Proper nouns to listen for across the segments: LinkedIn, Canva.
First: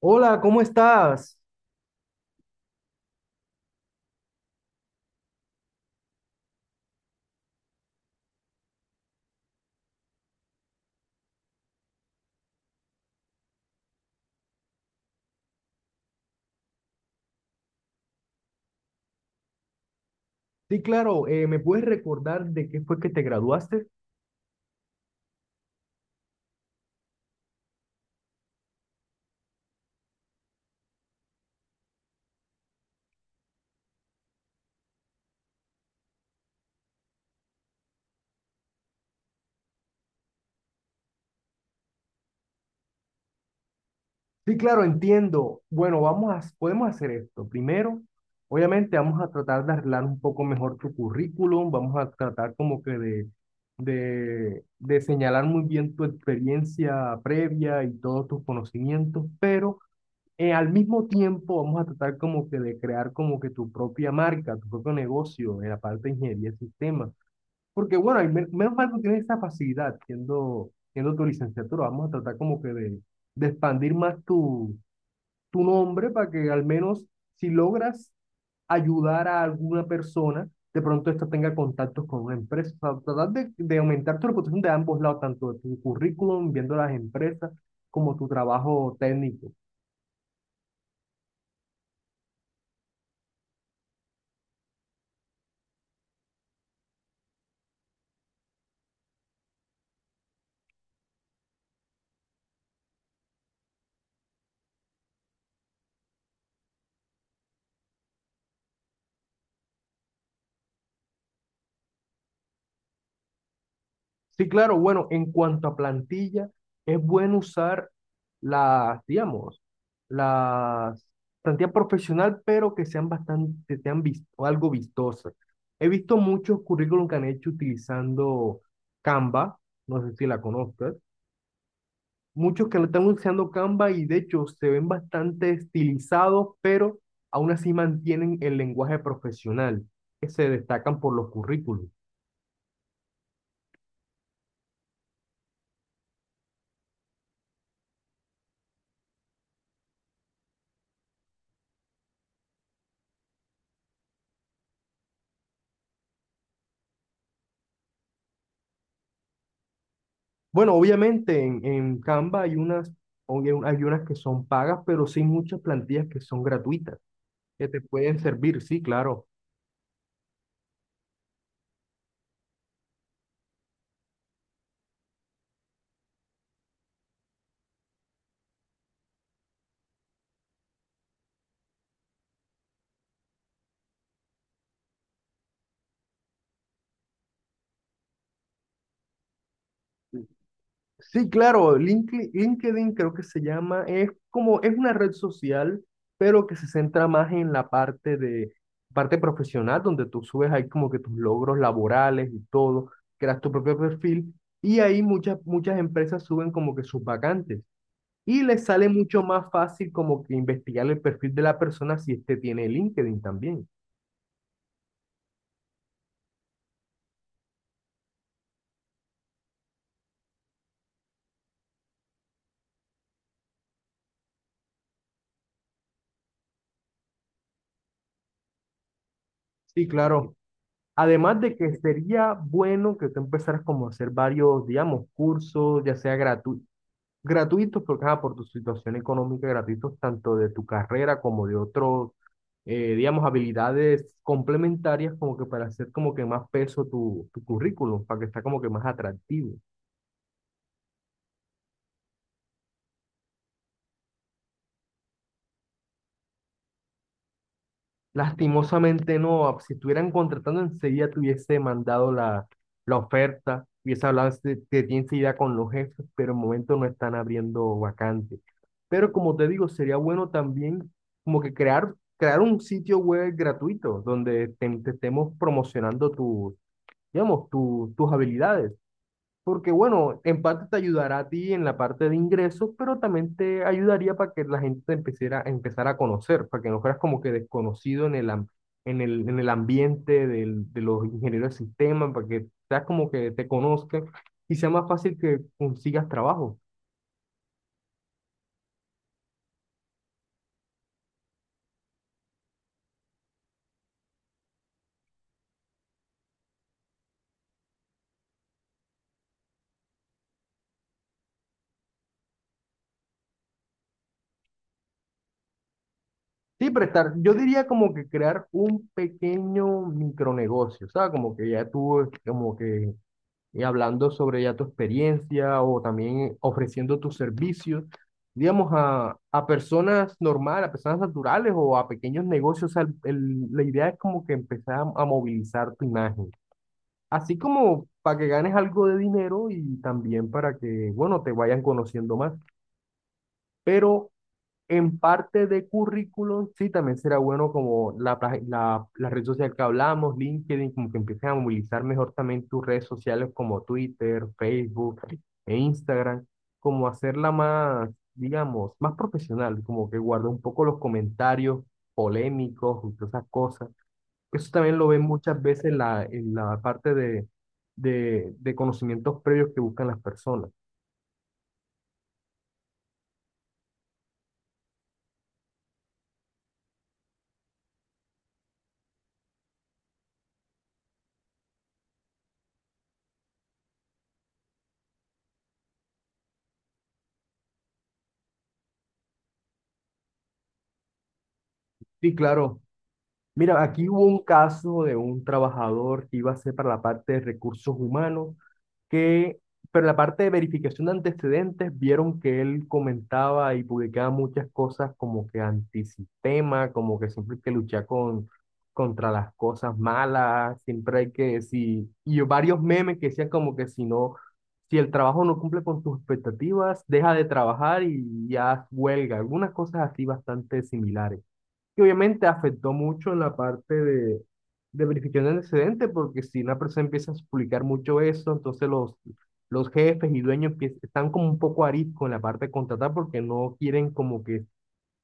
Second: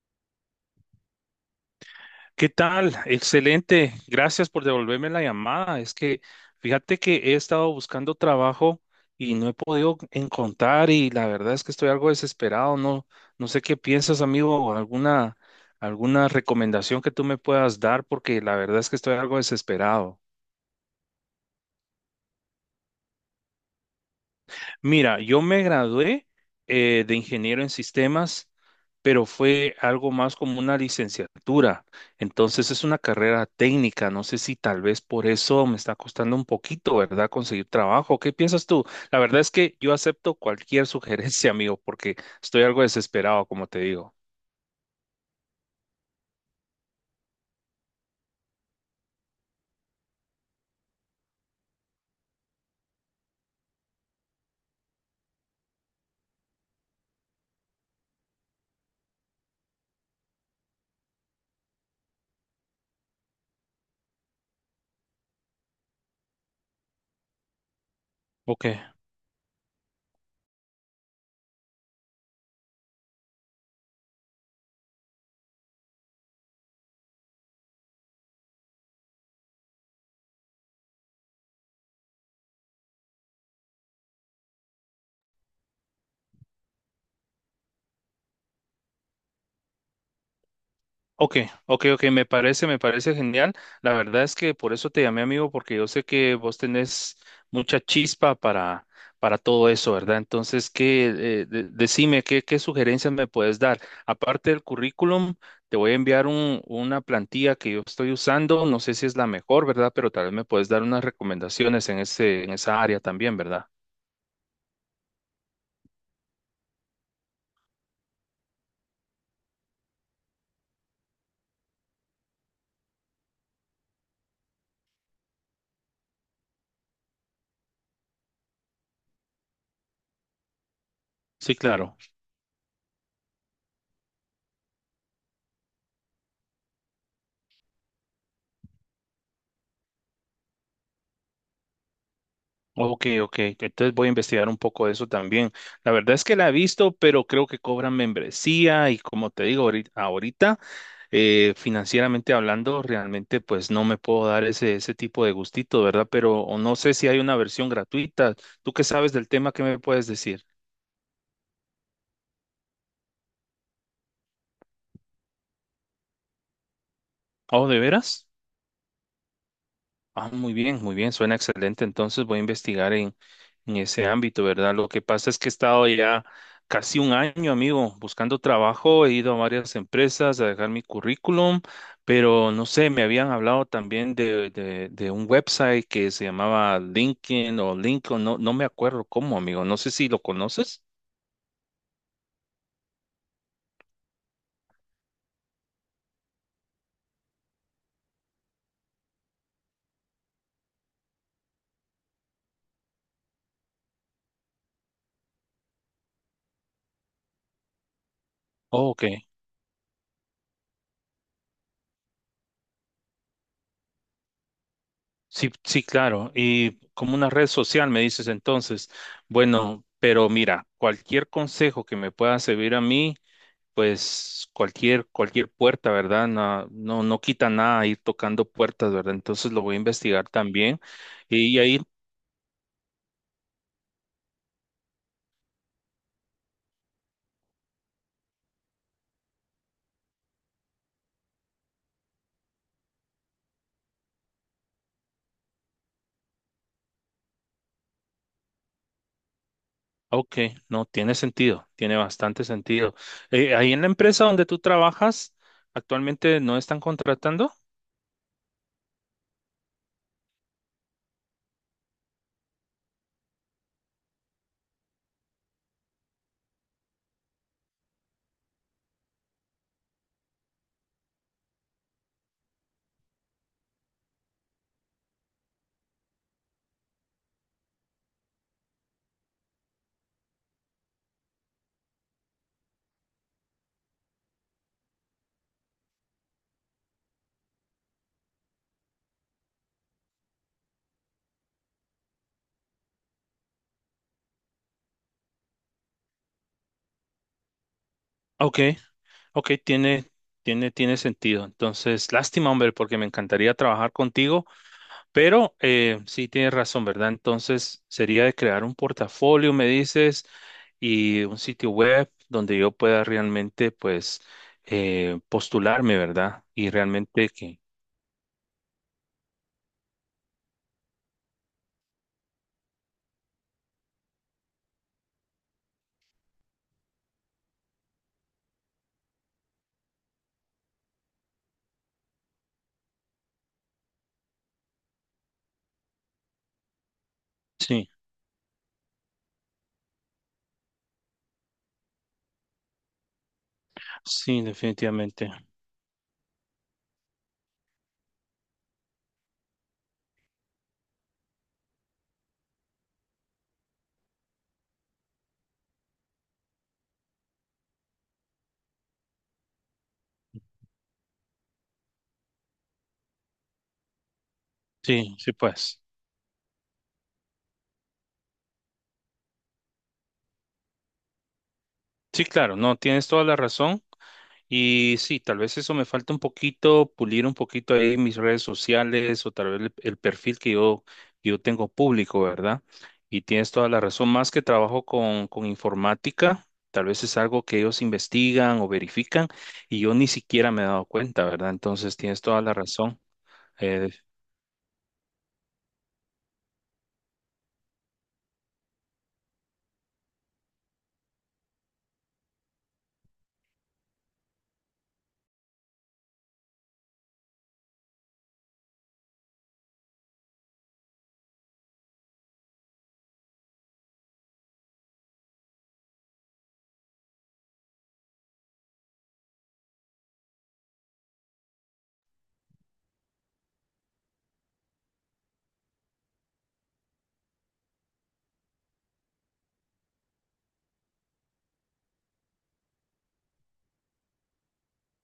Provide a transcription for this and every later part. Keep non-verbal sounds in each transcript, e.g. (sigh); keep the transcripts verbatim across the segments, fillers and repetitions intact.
Hola, ¿cómo estás? ¿Qué tal? Excelente. Gracias por devolverme la llamada. Es que fíjate que he estado buscando trabajo y no he podido encontrar, y la verdad es que estoy algo desesperado. No, no sé qué piensas, amigo, o alguna, alguna recomendación que tú me puedas dar, porque la verdad es que estoy algo desesperado. Sí, claro, eh, ¿me puedes recordar de qué fue que te graduaste? Mira, yo me gradué eh, de ingeniero en sistemas, pero fue algo más como una licenciatura. Entonces es una carrera técnica. No sé si tal vez por eso me está costando un poquito, ¿verdad? Conseguir trabajo. ¿Qué piensas tú? La verdad es que yo acepto cualquier (laughs) sugerencia, amigo, porque estoy algo desesperado, como te digo. Sí, claro, entiendo. Bueno, vamos a, podemos hacer esto. Primero, obviamente vamos a tratar de arreglar un poco mejor tu currículum, vamos a tratar como que de, de, de señalar muy bien tu experiencia previa y todos tus conocimientos, pero eh, al mismo tiempo vamos a tratar como que de crear como que tu propia marca, tu propio negocio en la parte de ingeniería de sistemas. Porque bueno, hay men- menos Ok. mal que tienes esa facilidad siendo, siendo tu licenciatura. Vamos a tratar como que de, de expandir más tu, tu nombre para que al menos si logras ayudar a alguna persona, de pronto esta tenga contactos con una empresa. O sea, tratar de, de aumentar tu reputación de ambos lados, tanto de tu currículum, viendo las empresas, como tu trabajo técnico. Ok, ok, ok, me parece, me parece genial. La verdad es que por eso te llamé, amigo, porque yo sé que vos tenés mucha chispa para, para todo eso, ¿verdad? Entonces, ¿qué, eh, de- decime, qué, qué sugerencias me puedes dar? Aparte del currículum, te voy a enviar un, una plantilla que yo estoy usando, no sé si es la mejor, ¿verdad? Pero tal vez me puedes dar unas recomendaciones en ese, en esa área también, ¿verdad? Sí, claro, bueno, en cuanto a plantilla, es bueno usar las, digamos, las plantilla profesional, pero que sean bastante, que sean vis- o algo vistosas. He visto muchos currículum que han hecho utilizando Canva, no sé si la conozcas, Sí, claro. muchos que lo están usando Canva y de hecho se ven bastante estilizados, pero aún así mantienen el lenguaje profesional, que se destacan por los currículums. Ok, ok. Entonces voy a investigar un poco de eso también. La verdad es que la he visto, pero creo que cobran membresía y como te digo, ahorita, ahorita, eh, financieramente hablando, realmente pues no me puedo dar ese, ese tipo de gustito, ¿verdad? Pero, o no sé si hay una versión gratuita. ¿Tú qué sabes del tema? ¿Qué me puedes decir? Bueno, obviamente en, en Canva hay unas, obvia- hay unas que son pagas, pero sí hay muchas plantillas que son gratuitas, ¿Oh, que de te pueden veras? servir, sí, claro. Ah, muy bien, muy bien, suena excelente. Entonces voy a investigar en, en ese ámbito, ¿verdad? Lo que pasa es que he estado ya casi un año, amigo, buscando trabajo. He ido a varias empresas a dejar mi currículum, pero no sé, me habían hablado también de, de, de un website que se llamaba LinkedIn o LinkedIn, no, no me acuerdo cómo, amigo. No sé si lo conoces. Sí, claro, Linkli- LinkedIn creo que se llama, es como, es una red social, pero que se centra más en la parte de, parte profesional, donde tú subes ahí como que tus logros laborales y todo, creas tu propio perfil, y ahí muchas, muchas empresas suben como que sus vacantes. Y les sale Oh, ok. mucho más fácil como que investigar el perfil de la persona si este tiene LinkedIn también. Sí, sí, claro. Y como una red social, me dices entonces. Bueno, pero mira, cualquier consejo que me pueda servir a mí, pues cualquier, cualquier puerta, ¿verdad? No, no, no quita nada ir tocando puertas, ¿verdad? Entonces lo voy a Sí, investigar claro. también. Además de Y que ahí, sería bueno que tú empezaras como a hacer varios, digamos, cursos, ya sea gratu- gratuitos, porque ajá, por tu situación económica, gratuitos tanto de tu carrera como de otros, eh, digamos, habilidades complementarias, como que para hacer como que más peso tu, tu currículum, para que está como que más atractivo. ok, no, tiene sentido, tiene bastante sentido. Eh, ahí en la empresa donde tú trabajas, actualmente no están contratando. Lastimosamente no, ah, si estuvieran contratando enseguida te hubiese mandado la, la oferta, hubiese hablado de, de ti enseguida con los jefes, pero en momento no están abriendo vacantes. Pero como te digo, sería bueno también como que crear, crear un sitio web gratuito donde te, te estemos promocionando tu, digamos, tu- tus habilidades. Porque bueno, en parte te ayudará a ti en la parte de ingresos, pero también te ayudaría para que la gente te empezara, empezara a conocer, para que no fueras como que desconocido en el, am- en el, en el ambiente del- de los ingenieros de sistemas, para que seas como que te conozcan y sea más fácil que consigas trabajo. Ok, ok, tiene, tiene, tiene sentido. Entonces, lástima, hombre, porque me encantaría trabajar contigo. Pero eh, sí tienes razón, ¿verdad? Entonces sería de crear un portafolio, me dices, y un sitio web donde yo pueda realmente, pues, eh, postularme, ¿verdad? Sí, Y prestar, realmente yo que... diría como que crear un pequeño micronegocio, ¿sabes? Como que ya tú, como que y hablando sobre ya tu experiencia o también ofreciendo tus servicios, digamos, a, a personas normales, a personas naturales o a pequeños negocios. O sea, el- el- la idea es como que empezar a, a movilizar tu imagen, así como Sí, para que ganes algo de dinero y también para que, bueno, te vayan conociendo más. Pero sí, en definitivamente. parte de currículum, sí, también será bueno como la, pag- la, la red social que hablamos, LinkedIn, como que empiecen a movilizar mejor también tus redes sociales como Twitter, Facebook e Instagram, como hacerla más, digamos, más profesional, como que guarda un poco los comentarios polémicos y todas esas cosas. Eso también lo ven Sí, sí, muchas veces en pues. la, en la parte de, de, de conocimientos previos que buscan las personas. Sí, claro, no, tienes toda la razón. Y sí, tal vez eso me falta un poquito, pulir un poquito ahí mis redes sociales, o tal vez el, el perfil que yo, que yo tengo público, ¿verdad? Y tienes toda la razón, más que trabajo con, con informática, tal vez es algo que ellos investigan o verifican y yo ni siquiera me he dado cuenta, ¿verdad? Entonces Sí, tienes toda la claro. razón. Mira, aquí Eh, hubo un caso de un trabajador que iba a ser para la parte de recursos humanos, que, pero en la parte de verificación de antecedentes, vieron que él comentaba y publicaba muchas cosas como que antisistema, como que siempre hay que luchar con, contra las cosas malas, siempre hay que, si, y varios memes que decían como que si no, si el trabajo no cumple con tus expectativas, deja de trabajar y ya huelga, algunas cosas así bastante similares que obviamente afectó mucho en la parte de, de verificación de antecedentes, porque si una persona empieza a publicar mucho eso, entonces los, los jefes y dueños empie- están como un poco arisco en la parte de contratar porque no quieren como que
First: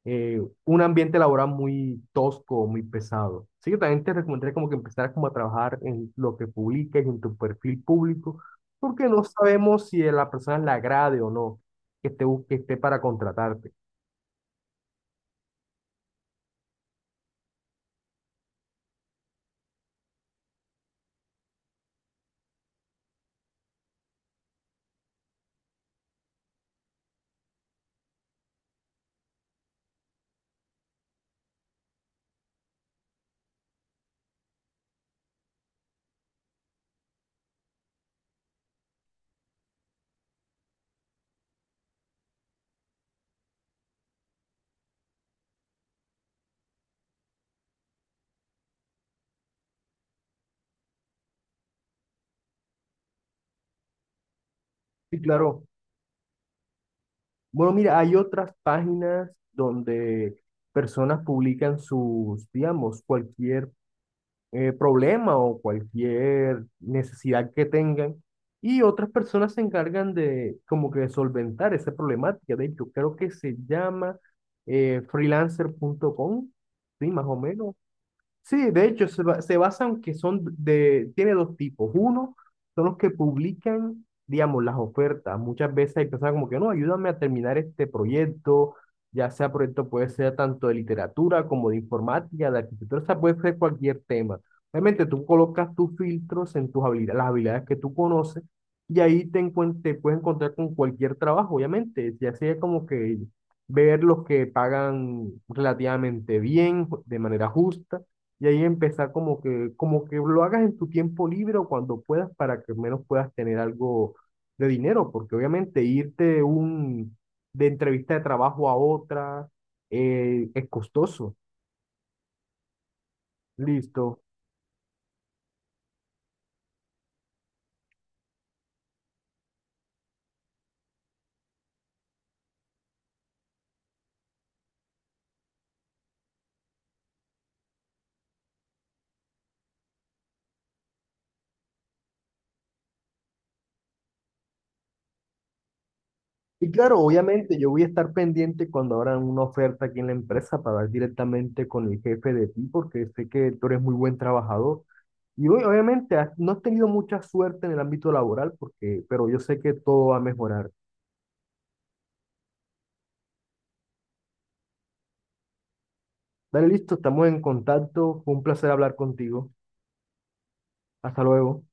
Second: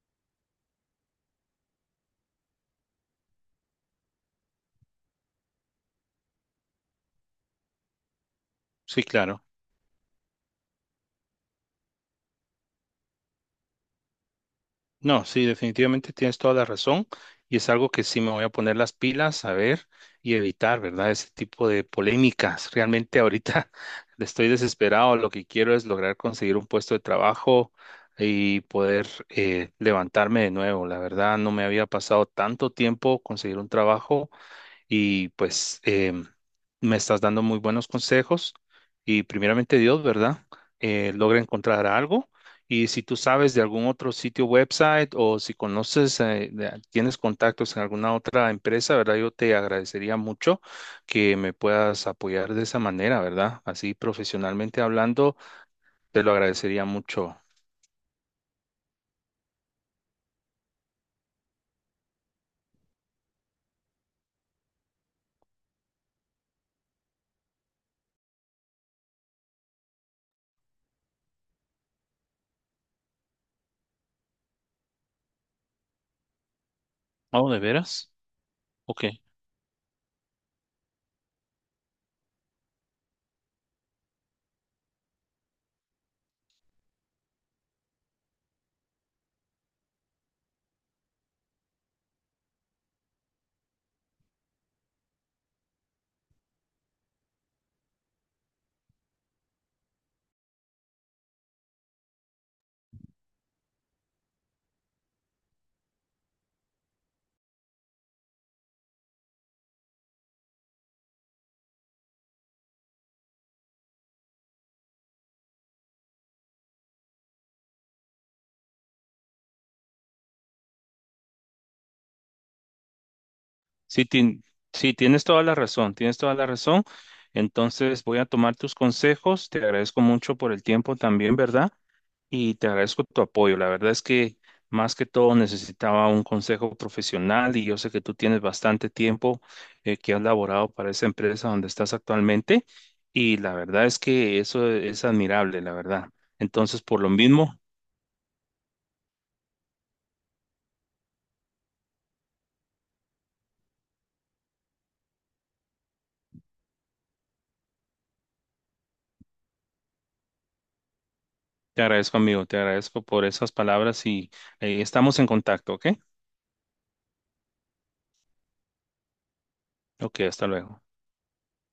eh, un ambiente laboral muy tosco, muy pesado. Así que también te recomendaría como que empezaras como a trabajar en lo que publiques, en tu perfil público, sí, porque no claro. sabemos si a la persona le agrade o no que esté, bus- que esté para contratarte. No, sí, definitivamente tienes toda la razón, y es algo que sí me voy a poner las pilas a ver y evitar, ¿verdad? Ese tipo de polémicas. Realmente ahorita (laughs) estoy desesperado, lo que quiero es lograr conseguir un puesto de trabajo y poder eh, levantarme de nuevo. La verdad, no me había pasado tanto tiempo conseguir un trabajo, y pues em, me estás dando muy buenos consejos, y primeramente Dios, ¿verdad? Eh, logra encontrar algo, y si tú sabes de algún otro sitio website, o si conoces, eh, de- tienes contactos en alguna otra empresa, ¿verdad? Yo te agradecería mucho que me puedas apoyar de esa manera, ¿verdad? Así profesionalmente Sí, hablando, claro. te lo agradecería mucho. Bueno, mira, hay otras páginas donde personas publican sus, digamos, cualquier eh, problema o cualquier necesidad que tengan y otras personas se encargan de como que de solventar esa problemática. De hecho, creo que se llama eh, freelancer punto com sí, más o Oh, ¿de menos. veras? Sí, de Ok. hecho, se, ba- se basan que son de, tiene dos tipos. Uno, son los que publican, digamos, las ofertas. Muchas veces hay personas como que, no, ayúdame a terminar este proyecto, ya sea proyecto puede ser tanto de literatura como de informática, de arquitectura, o sea, puede ser cualquier tema. Obviamente tú colocas tus filtros en tus habilidades, las habilidades que tú conoces, y ahí te, encuent- te puedes encontrar con cualquier trabajo, obviamente. Ya sea como que ver los que pagan relativamente bien, de manera justa y ahí empezar como que, como que lo hagas en tu tiempo libre o cuando puedas para que al menos puedas tener algo de dinero, porque obviamente irte un, de entrevista de trabajo a otra eh, es costoso. Sí, Listo. tien- sí, tienes toda la razón, tienes toda la razón. Entonces voy a tomar tus consejos. Te agradezco mucho por el tiempo también, ¿verdad? Y te agradezco tu apoyo. La verdad es que más que todo necesitaba un consejo profesional, y yo sé que tú tienes bastante tiempo eh, que has laborado para esa empresa donde estás actualmente, y la verdad es que eso es admirable, la verdad. Y Entonces, por claro, lo mismo, obviamente yo voy a estar pendiente cuando abran una oferta aquí en la empresa para hablar directamente con el jefe de ti, porque sé que tú eres muy buen trabajador. Y hoy, obviamente has- no has tenido mucha suerte en el ámbito laboral, porque, pero yo sé que todo va a mejorar. te agradezco, amigo, te agradezco por esas palabras y eh, estamos en contacto, ¿ok? Dale, listo, estamos en contacto. Fue un placer hablar contigo. Ok, hasta luego. Hasta luego.